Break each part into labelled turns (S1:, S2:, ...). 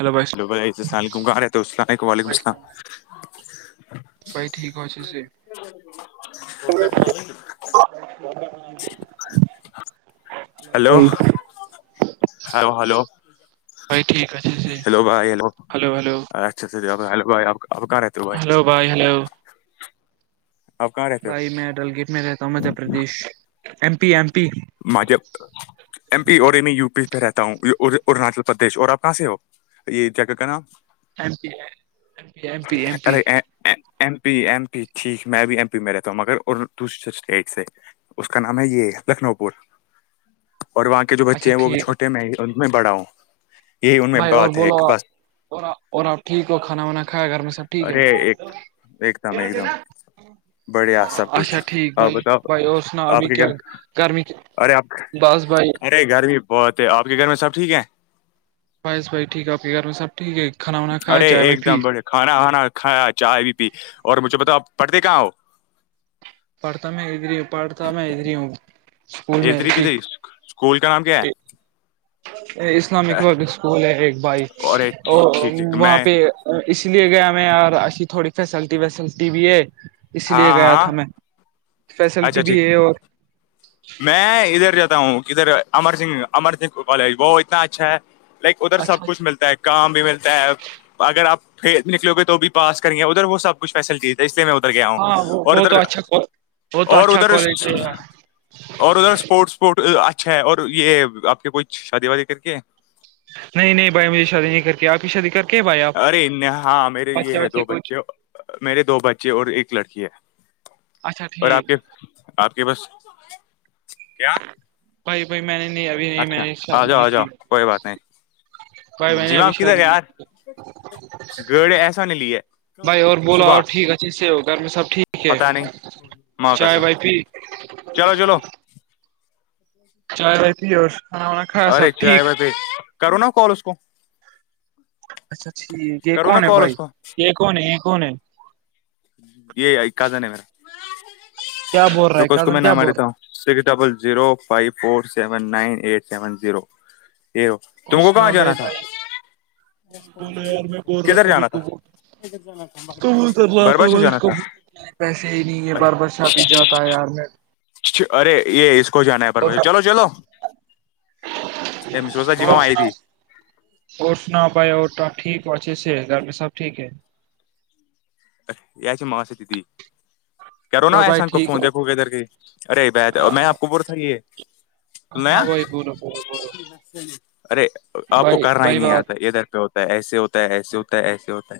S1: Hello بھائی
S2: ہیل ب السلمار رہ السل علیکم ولیکم السلام
S1: بھائی ٹھیک اچ س [unintelligible] [unintelligible]
S2: ہلو ہلو ہلو
S1: بھائی ٹھیک اچھے سے
S2: ہیلو بھائی ہیلو
S1: ہلو ہلو
S2: اچھا ہلو بھائی آپ آپ کہاں رہتے
S1: ہلو بھائی ہلو [unintelligible]
S2: آپ کہاں رہتے
S1: بھائی
S2: ہو
S1: میں ڈل گیٹ میں رہتا ہوں Madhya Pradesh M P M P
S2: ماں جب ایم پی اور ای میں یو پی پہ رہتا ہوں اروناچل پردیش اور آپ کہاں سے ہو یہ چک کر نام
S1: M P M P M P M P
S2: ارے ایم پی ایم پی ٹھیک میں بھی ایم پی میں رہتا ہوں مگر اور دوسرے اسٹیٹ سے اس کا نام ہے یہ لکھنؤ پ اور وہاں کے جو بچے
S1: اچھا
S2: ہیں وہ بھی
S1: ٹھیک ہے
S2: چھوٹے میں ان میں بڑا ہوں یہی ان میں
S1: بھائی اور
S2: بات ہے
S1: بولو
S2: کہ بس
S1: اور اور آپ ٹھیک ہو کھانا وانا کھا گھر میں سب ٹھیک ہے
S2: ارے ایک ایک دم ایک دم بڑھیا سب کچھ
S1: اچھا ٹھیک
S2: آپ
S1: بھائی
S2: بتاؤ
S1: بھائی اور سنا
S2: آپ
S1: بھی
S2: کے
S1: کیا
S2: گھر
S1: گرمی
S2: ارے آپ
S1: بس بھائی
S2: ارے گھر بھی بہت ہے آپ کے گھر میں سب ٹھیک ہے
S1: بائیس بائی ٹھیک ہے آ کے گھر میں سب ٹھیک ہے کھا
S2: ارے ایک دم بڑھیا کھانا وانا کھایا چائے بھی پی اور مجھے بتاؤ آپ پڑھتے کہاں ہو
S1: پڑتاام ازری پڑتا میں ادریوں
S2: اس طریق سے اسکول کا نام کیا ہے
S1: اسلامک پبلک اسکول ہے ایک بھائی
S2: ارے ٹھیک
S1: اور
S2: ٹھیک ٹھیک
S1: وہاں
S2: میں
S1: پہ اس لیے گیا میں ایسی تھوڑی فیسلٹی ویسلٹی بھی ہے اسی لیے
S2: ہاں
S1: گیا
S2: ہاں
S1: تھا میں
S2: اچھا
S1: فیسلٹی
S2: ٹھیک
S1: بھی ہے اور
S2: میں ادھر جاتا ہوں کدھر امر سنگھ امر سنگھ کالج وہ اتنا اچھا ہے لائک ادھر سب
S1: اچھا
S2: کچھ ملتا ہے کام بھی ملتا ہے اگر آپ پ نکلو گے تو بھی پاس کریں گے ادھر وہ سب اسپیشل چیز ہے اس لیے میں ادھر گیا ہوں
S1: ہاں وہ
S2: اور
S1: وہ
S2: ادھر
S1: تو اچھا وہ تو
S2: اور
S1: اچھا
S2: ادھر
S1: کالج ہے یار۔
S2: اور ادھر اسپورٹ اسپورٹ اچھا ہے اور یہ آپ کی کوھ شادی وادی کر کے
S1: [inaudible] نہیں نہیں بھائی مجے شادی نہیں کر کے آپ کی شادی کر کے بھائی
S2: ارے نہ- ہاں میرے یہ ہے
S1: آپچھےے
S2: دو
S1: کچھ
S2: بچے میرے دو بچے اور ایک لڑکی ہے
S1: اچھا
S2: اور
S1: ٹھیک
S2: آپ کے آپ کے بس س کیا
S1: بھائی بھائی میں نے نہیں ابھی نہیں میں
S2: اچھا
S1: نے
S2: آ
S1: شادی
S2: جاؤ
S1: نہیں
S2: آ
S1: کی
S2: جاؤ کوئی بات نہیں
S1: بھائی میں
S2: جی
S1: نے
S2: میم
S1: ابشااد
S2: کدھر یار
S1: نہیں
S2: گڑ ایسا نہیں لی ہے
S1: بھائی اور بولا
S2: صبح
S1: اور ٹھیک اچھی سے ہو گھر میں سب ٹھیک ٹھیک
S2: پتا نہیں
S1: ہے
S2: ماں
S1: چائے
S2: کسم
S1: بائی پی
S2: چلو چلو
S1: چائے رہتی اور کانا وانا کھا سب
S2: ارے
S1: ٹھیک
S2: چائے بھائی پہ کرو نا کال اس کو
S1: اچھا ٹھیک یہ
S2: کرو نا
S1: کون ہے
S2: کال
S1: بھائی
S2: اس کو
S1: یہ کون ہے یہ کون ہے
S2: یہ کازن ہے
S1: کیا بول
S2: میرا
S1: رہا ہے
S2: رکو اس کو
S1: کزن
S2: میں نہ
S1: کیا
S2: مار
S1: بول
S2: دیتا
S1: رہا ہے
S2: ہوں six double zero five four seven nine eight seven zero تم کو
S1: کسنا
S2: کہاں
S1: بھ
S2: جانا تھا
S1: بھائی ب بولے یار میں بول رہا
S2: کدھر
S1: سبھی
S2: جانا
S1: کو
S2: تھا
S1: بول کو بولتا
S2: بربش جانا تھا
S1: رہ پیسے ہی نہیں ہے بار برشا بھی جاتا ہے یار میں
S2: اچھ ارے یہ کو جا ن ہے پر پ چلو چلو ای م سروست جی میں آئی تھی
S1: اس نہ پائے اور ٹیک اچ سے گ میں سب ٹیک ہے
S2: چ ماں سے دیدی کرو نا
S1: ہلو بھائی
S2: ایسان کو
S1: ٹھیک
S2: فون
S1: ہو
S2: دیکھو گ ادھر کے ارے بت میں آپ کو
S1: ہاں
S2: بول تھا یہنا
S1: بھائی بولو بولو بولو
S2: ارے آپ کو
S1: بھائی
S2: کرنا ہی
S1: بھائی
S2: نہیں
S1: بات
S2: آتا ادھر پہ ہوتا ایسے ہوتا ہے ایسے ہوتا ہے ایسے ہوتا ہے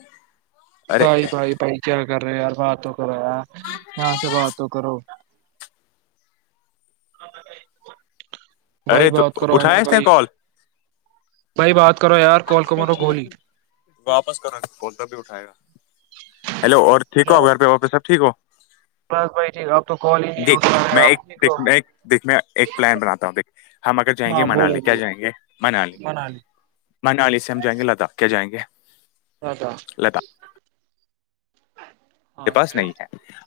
S2: ارے
S1: بھائی بھائی بھائی کیا کر رہے یار بات تو کرا یہاں سے بات تو کرو [inaudible] بھائی
S2: ارے تو
S1: بات کرو ہے نا
S2: اٹھایا اس نے
S1: بھائی
S2: کال
S1: بھائی بات کرو یار کال کومارو گولی
S2: واپس کرو کال ت بھی اٹھائے گا ہیلو اور ٹھیک ہو گھر پہ پہ سب ٹھیک ہو
S1: بس بھائی ٹھیک آپ تو کال ہی نہیں
S2: دیک
S1: اٹھا رہے
S2: میں ایک
S1: آپ ٹھیک ہو
S2: دیک دیکھ میں ایک پلان بناتا ہوں دیک ہم اگر جائیں گے
S1: ہاں بولو
S2: منالی کیا جائیں
S1: بولو
S2: گے منالی منالی سے ہم جائیں گے لداخ کیا جائیںے
S1: لداک
S2: کے پاس نہیں ہے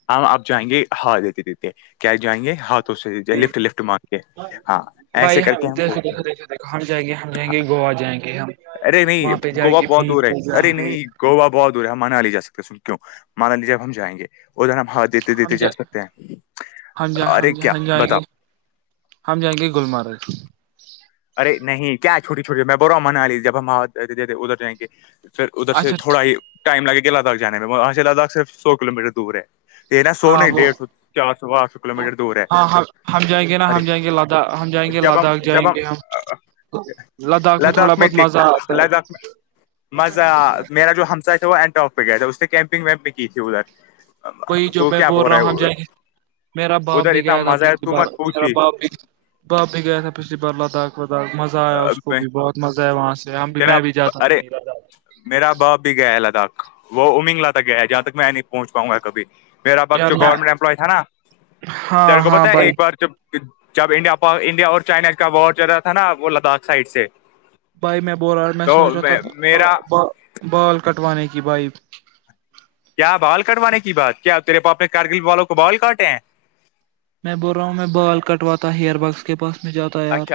S2: ہم آپ جائیں گے ہا دیتے دیتے کیا جائیں گے ہاتؤ تو لفٹ لفٹ مانگ کے ہاں ایسے کر کے ہم پہنچیں گے
S1: کہاں جائیں گے ہم جائیں گے گوا جائیں گے ہم
S2: ارے نہیں
S1: وہاں پہ جائیں
S2: گووا
S1: گے
S2: بہت دور
S1: بیچ
S2: ہے
S1: پہ جائیں
S2: ارے
S1: گے
S2: نہیں گوا بہت دور ہے منالی جا سکتے ہیں سن کیوں مانالی جب ہم جائیں گے ادھر ہم دیتے دیتے
S1: ہم
S2: جا سکتے ہیں
S1: ہم
S2: ارے
S1: ہم
S2: کیا
S1: ہم جائیں
S2: بتاؤ
S1: گے ہم جائیں گے گللمرگ
S2: ارے نہیں کیا چھوٹی چھوٹی میں بور را منا لیی جب ہم وہ دیتے دیتے ادھر جائیں گے پھر ادھر سے
S1: اچھا
S2: تھوا ہی ٹائم لگے گا لداخ جانے میں وہاں سے لداخ صر سو کلو میٹر دور ہے ت نہا سو
S1: ہاں
S2: نہیں
S1: وہ
S2: ڈیھ سو چار سو آٹھ سو کلو میٹر دور ہے
S1: ہاں ہم ہم جائیں گے نا
S2: ارے
S1: ہم جائیں گے ہم جائیں گے
S2: جب ہم
S1: لداخ جائیں
S2: جب
S1: گے ہم لداخ میں تھوڑا بہت مزہ
S2: دیکھ
S1: آتا ہے
S2: لداخ میں مزہ میرا جو ہممسا تھا وہ اینٹارک پہ گیا تھا اس نے کیمپنگ ویمپنگ کی تھی ادھر
S1: وہی جو
S2: تو
S1: میں
S2: کیا
S1: بول رہا ہوں ہم
S2: ہے
S1: جائیں گے میرا باپ
S2: ادھر
S1: بھی
S2: اتنا
S1: گئے تھا
S2: مزہ ہے
S1: پچھلی
S2: تو
S1: بار
S2: مت
S1: میرا
S2: پوچھی
S1: باپ بھی باپ ہی گیا تھا پچھلی بار لداخ وداخ مزہ آیا اس کو بھی بہت مزہ ہے وہاں سے بھی
S2: تیرا
S1: میں بھی جاتا ہوں
S2: ارے میرا باپ بھی گیا ہے لداخ وہ امنگل تک گیا ہے جہاں تک میں نہیں پہنچ پاں گا کبھی میرا باپ
S1: یار
S2: جو
S1: میں
S2: گورنمنٹ ایمپلائی تھا نا
S1: ہاں
S2: تیل گ
S1: ہاں
S2: بت ا
S1: بھائی
S2: ایک بار چ جب انڈیا انڈیا اور چائنا کا وار چل رہا تھا نا وہ لداخ سائڈ سے
S1: بائی م بور آ میں
S2: تو
S1: سوچتا تھا
S2: میرا
S1: ب بال کٹوانے کی بائی
S2: کیا بال کٹوانے کی بات کیا تیرے پاپے کرگل والوں کو بال کاٹے ہیں
S1: میں بول رہا ہوں میں بال کٹواتا ہیئر بز کے پاس میں جاتا یار
S2: اچھا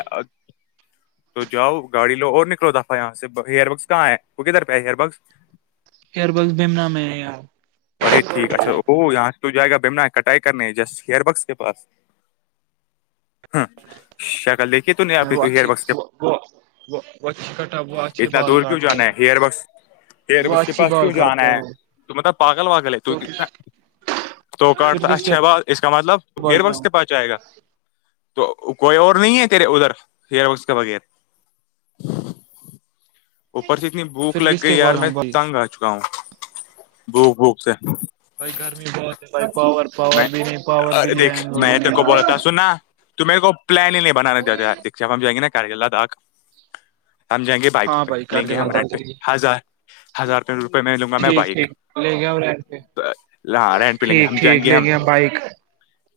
S2: تو جاؤ گاڑی لو اور نکلو دفا یہاں سے ہ ہیئر بگس کہاں ہے وہ کدھر پہ ہے ہیئر بگس
S1: ہیر بس بمنہ میں ہے
S2: ارے ٹھیک اچھا وہ یہاں سے تو جائے گا بیمنا ہے کٹائی کرنے ہے جسٹ ہیئر بکس کے پس ہمم شکل دیکھیے تو نہیں آ
S1: میں وہ
S2: ہیئر
S1: اچھی
S2: بس کے
S1: [unintelligible] وہ اچھے
S2: اتنا
S1: بال
S2: دور کیوں
S1: کاٹتے
S2: جانا ہے
S1: ہیں
S2: ہیئر بکس پھر
S1: وہ
S2: اس کے
S1: اچھی
S2: پاس
S1: بال
S2: کیوں جانا
S1: کاٹتے ہیں
S2: ہے
S1: وہ
S2: تو مطلب پاگل واگل ہے تو کنا توکاٹتا
S1: کس کے
S2: اچھا ہے ب اس کا مطلب ہیئر بکس کے پاس جائے گا تو کوئی اور نہیں ہے تیرے ادھر ہیئر بگس کے بغیر اوپر سے اتنی بھوک
S1: پھر
S2: لگ
S1: کس
S2: گئی
S1: کے
S2: یار
S1: پاس
S2: میں
S1: جاؤں بھائی
S2: تنگ آ چکا ہوں بھوک بھوک سے
S1: بائی گرمی بہت ہے بائی پاور پاور
S2: میں
S1: بھی نہیں پاور بھی
S2: ارے
S1: لیا لوگوں نے
S2: تومہے کو پلان ہی نہیں بنانا دیا دیا داپ ہم جیںیں گے نا کاریال تھا آک ہم جائیں گے بائکوں
S1: ہاں
S2: پہ
S1: بھائی
S2: لیں
S1: کر کے
S2: گے ہم
S1: لاتا
S2: رینٹ پہ
S1: چلیے،
S2: ہزار ہزار روپئے میں لوں گا میں
S1: ٹھیک
S2: بائک
S1: ٹھیک لے گیا ہم رینٹ پہ
S2: ہاں رینٹ پہ لیں گے ہم
S1: ٹھیک
S2: جائیں گے
S1: ٹھیک
S2: گ
S1: لے
S2: ہم
S1: گیا بائک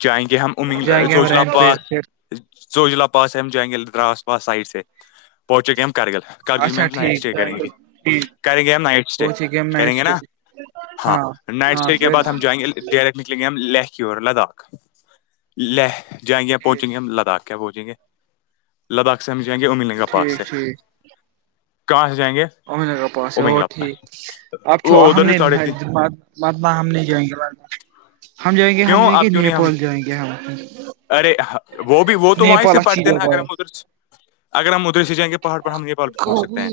S2: چاہیں گے ہم ا
S1: جائیں گے ہم
S2: زوجلا
S1: رینٹ پہ
S2: پاس
S1: پھر
S2: زوجلہ پاس ہے ہم جائیں گے ادھر آس پاس سائڈ سے پہچک ہم کرگل کارگل میں
S1: اچھا
S2: ہم نائٹ
S1: ٹھیک
S2: اسٹے
S1: جائیں
S2: کریں گے
S1: ٹھیک
S2: کریں گے ہم نائٹ اسٹے
S1: پہنچے ہم نائٹ
S2: کریں گے نا
S1: اسٹوڈیو،
S2: ہاں نائٹ
S1: ہاں
S2: اسٹے کے
S1: پھر
S2: بع ہم جائیں گے ای ڈائریکٹ نکلیں گے ہم لہ کی اور لداخ لہ جائیں گے ہم
S1: ٹھیک
S2: پہنچیں گے ہم لداخ کیا بوجیں گے لداخ سمجھائیں گے ا ملیں گا پاس سے
S1: ٹھیک
S2: کہاں سے جائیں گے
S1: امد نگر پاس ہے وہو
S2: امنگلا پاس
S1: ٹھیک آپھو
S2: وہ ادھر سے
S1: احمدد
S2: ساڑھے تین
S1: جم بعد باہ ہم نہیں جائیں گے بعد ب ہم جائیں گے ہم
S2: کیوں
S1: جائیں گے
S2: آپ کیوں نہیں ہم
S1: نیپال جائیں گے ہم
S2: ارے وہ بھی وہ تو وہیں
S1: نیپال
S2: سے
S1: اچھی
S2: پڑتے ہیں نا
S1: جگہ
S2: اگر ہم
S1: ہے
S2: ادھر اگر ہم ادھر سے جائیںے پہاڑ پر ہم نیپال بھی پہنچ سکتے ہیں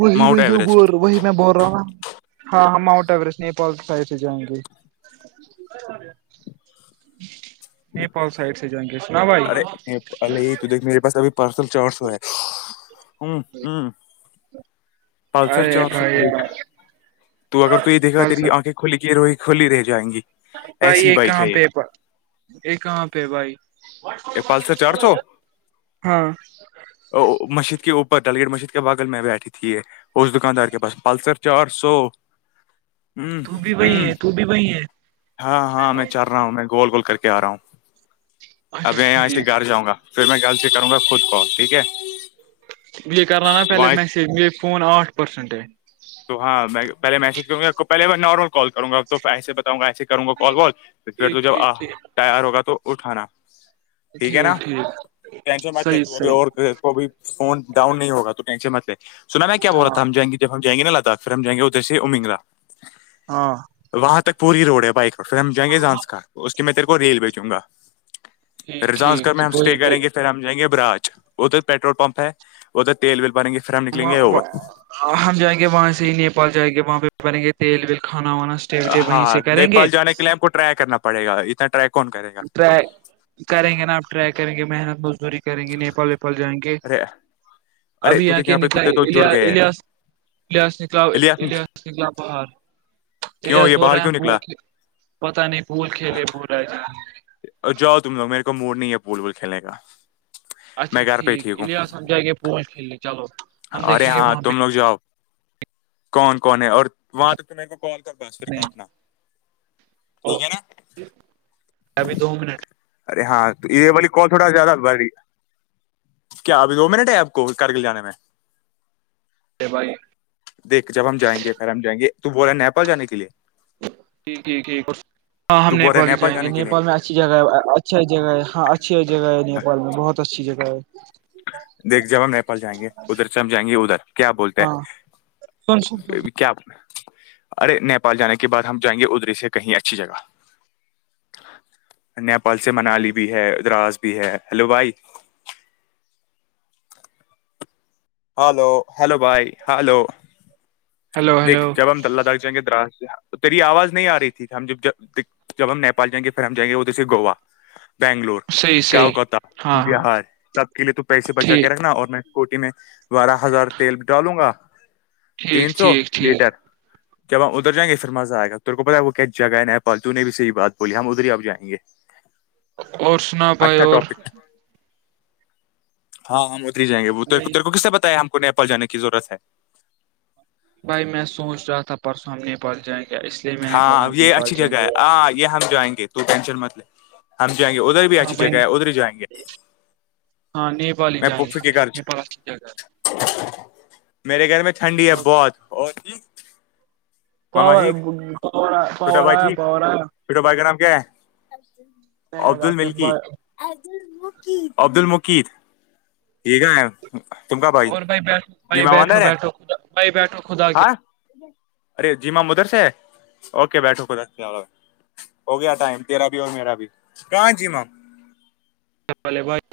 S1: وہی
S2: ماؤنٹ
S1: میں
S2: ایوریسٹ
S1: وہی میں بول رہا ہوں ہاں ہاں ماؤنٹ ایورسٹ نیپال سائڈ سے جائیں گی نیپال سائڈ سے جائیں گے سنا بھائی
S2: ارے الے تو دیکھ میرے پاس ابھی پرسنل چار سو ہے ہ ہ پلسر
S1: ارے
S2: چار سو
S1: بھائی
S2: بائک تو اگر تو یہ دیکھا تیری
S1: پلسر
S2: آنکھیں کھلی کی روئی کھلی رہ جائیں گی
S1: بھائی
S2: ایسی
S1: یہ
S2: بائک
S1: کہاں
S2: ہے
S1: پہ یہ کہاں پہ بھائی
S2: یہ پالس چار سو
S1: ہاں
S2: مشجد کے اوپر تلگیر مجد کے باغل میں بیٹھی تھی یہ اس دکاندار کے پاس پلسر چار سو
S1: تو بھی
S2: ہ
S1: وہی
S2: ہ
S1: ہے تو بھی وہی ہے
S2: ہاں ہاں میں چل رہا ہوں میں گول گول کر کے آ رہا ہوں
S1: اچھا
S2: اب میں یہاں سے
S1: ٹھیک
S2: گھر جاں گا پھر میں ل سے کروں گا خود کال ٹھیک ہے
S1: یہ کرنا نا پہلے
S2: وہاں
S1: میسیج م فونٹ پ پرسنٹ
S2: تو ہاں میں پہے میسج کروں گی پہل میں نارمل کال کروں گا ا تو ایسے بتاؤں گا ایسے کروں گا کال کال پھر تو
S1: ٹھیک
S2: جب
S1: ٹھیک
S2: آ
S1: ٹھیک
S2: ٹائر ہوگا تو اٹھانا ٹھیک ہے نا ٹینشن مت لے
S1: صحیح
S2: تو ابھی
S1: صحیح
S2: اوربھی فون ڈاؤن نہیں ہوا تو ٹینشن متلے سن نا کیا بول رہا
S1: ہاں
S2: تھا ہم جائیں گے جب ہم جائیں گےا لداخ پھر ہم جائیں گے ادھر سے امنگلہ
S1: ہاں [unintelligible]
S2: وہاں تک پوری روڈ ہے بائک پر پھر ہم جائیں گے جانس کا اس کی میں تیرے کو ریلوے چوں گا
S1: ٹھیک
S2: رزان کر میں ہممسٹے
S1: ٹھیک
S2: کریں گے پھر ہم جائیںے باچ ادھر پٹرول پپ ہے ادھر تیل ول بن گ
S1: اں ہم جائیں گے وہاں سے ہی نیپال جائیں گے وہاں پہ بنیں گے تیل ویل کھانا وانا وٹے وہیں
S2: ہاں
S1: سے کریں گے
S2: نیپال جانے کے لیے ہم کو ٹرائی کرنا پڑے گا اتنا ٹرائی کون کرے گا
S1: ٹرائی کریں گے نا آپ ٹرائی کریں گے محنت مزدوری کریں گے نیپال ویپال جائیں گے
S2: ارے ارے
S1: ابھی
S2: تو
S1: یہاں
S2: دیکھ
S1: کے
S2: پہ کتے تو جڑ گئے ہیں
S1: نکیاس حظ نکلاؤ
S2: الیاس
S1: لحاظ نکلاؤ بہاہار یہ
S2: کیوں
S1: لحظ بول
S2: باہر
S1: رہے ہیں
S2: کیوں
S1: بھول
S2: نکلا
S1: کے پتا نہیں بول کھیل ب رہ
S2: جاؤ تم ل میں ک مور نہیں ہے پول بول کھیلے کا میں
S1: اچھا
S2: گھر پ
S1: ٹھیک
S2: ٹھیکوں
S1: الیاس ہم جائیں گے پول کھیلنے چلو ہم
S2: ارے
S1: دیکھیں گے
S2: ہاں
S1: وہاں پہ
S2: تم لوگ جواب کون کون ہے اور وہاں تک تو مے کو کال کر د پھر
S1: کتنے ہیں۔
S2: کاٹنا ٹھیک ہے نا
S1: ابھی دو منٹ
S2: ارے ہاں تو یہ والی کال تھوڑا زیادہ بڑ رہی ہے کیا ابھی دو منٹ ہے آپ کو کرارگل جان میں
S1: ا بھائی
S2: دیکھ جب ہم جائیںے پھر ہم جائیں گے تو بول رہے ہے نیپال جانے کے لیے
S1: جی ٹ ٹھیک ہاں ہم
S2: تو بول رہا ہے
S1: نیپال ہی جائیں گے
S2: جانے کے لیے
S1: نیپال میں ای اچھی جگہ اچھھیا جگہ ہے ہاں اچھی جگہ ہے نیال میں بہت اچھی جگہ ہے
S2: دیکھ جب ہم نیپال جائیں گے ادھر سے ہم جائیں گے ادھر کیا بولتے
S1: ہاں سن سن سن
S2: ہیں کیا ارے نیپال جانے کے بعد ہم جائیں گے ادری سے کہیں اچھی جگہ نیپال سے منالی بھی ہے ا دراس بھی ہے ہلو بھائی ہلو ہلو بھائی ہلو
S1: ہیلو ہیلو
S2: دیکھ جب ہم تلہ دخ جائیں گے دراز سے تو تیری آواز نہیں آ رہی تھی ہم ج جب ہم نیپال جائیں گے پھر ہم جائیں گے وہ دسے گوا بنگلور
S1: صحیح صحیح
S2: کالکتا
S1: ہاں ہاں
S2: بہار سب کے لیے تو پیسے بچا کے
S1: ٹھیک
S2: رکھنا اور میں کوٹی میں بارہ ہزار تیل بھی ڈالوں گا تین
S1: ٹھیک
S2: سو
S1: ٹھیک ٹھیک
S2: لیٹر جب ہم ادھر جائیں گے پھر مزہئے گا تو کو پتا وہ کیاس جگہ ہے نیال تو نے بھی سےی بات بولی ہم ادھر ہی ا جائیں گے
S1: [inaudible] اور سنا بھائی
S2: اچھا
S1: اور
S2: ٹاپک ہے ہاں ہم جیں گے وہ تیر کو کس بتایا ہم کوویپال جان کی ضرورت ہے
S1: بھائی میں سوچ رہا تھا پرسوں ہم نیپال جائیں گے اس لیے میں نے بولا
S2: ہاں
S1: ہم
S2: یہ
S1: نیپال
S2: اچھی
S1: جائیں
S2: جگہ ہے
S1: گے
S2: ہاں یہ ہم جائیں گے تو ٹینشن مت لے ہم جائیں گے ادھر بھی
S1: ہاں
S2: اچھی جگہ
S1: بھائی
S2: ہے ادھر جائیں گے
S1: ہاںیپال ہی
S2: میں
S1: جائیں گے
S2: پفی
S1: ہم
S2: کے گھر
S1: اریپال اچھی جگہ ہے
S2: میرے گھر میں ٹھنڈی ہے
S1: نیپال
S2: بہت اور
S1: پ
S2: ماما ٹھیک
S1: پور پور آ پور آ
S2: پیٹو بھائی کا نام کیا ہے
S1: آیا
S2: عبدل ملکی عبد ال مقید یہ گ ہے تم کا بھائی جیما باندر ہے
S1: بائی بیٹھو خدا کے
S2: ہاں ارے جیما مدر سے اکے بیٹھو خد چلو ہو گیا ٹائم تیرا بھی اور میرا بھی راں جی مم
S1: چلے بھائی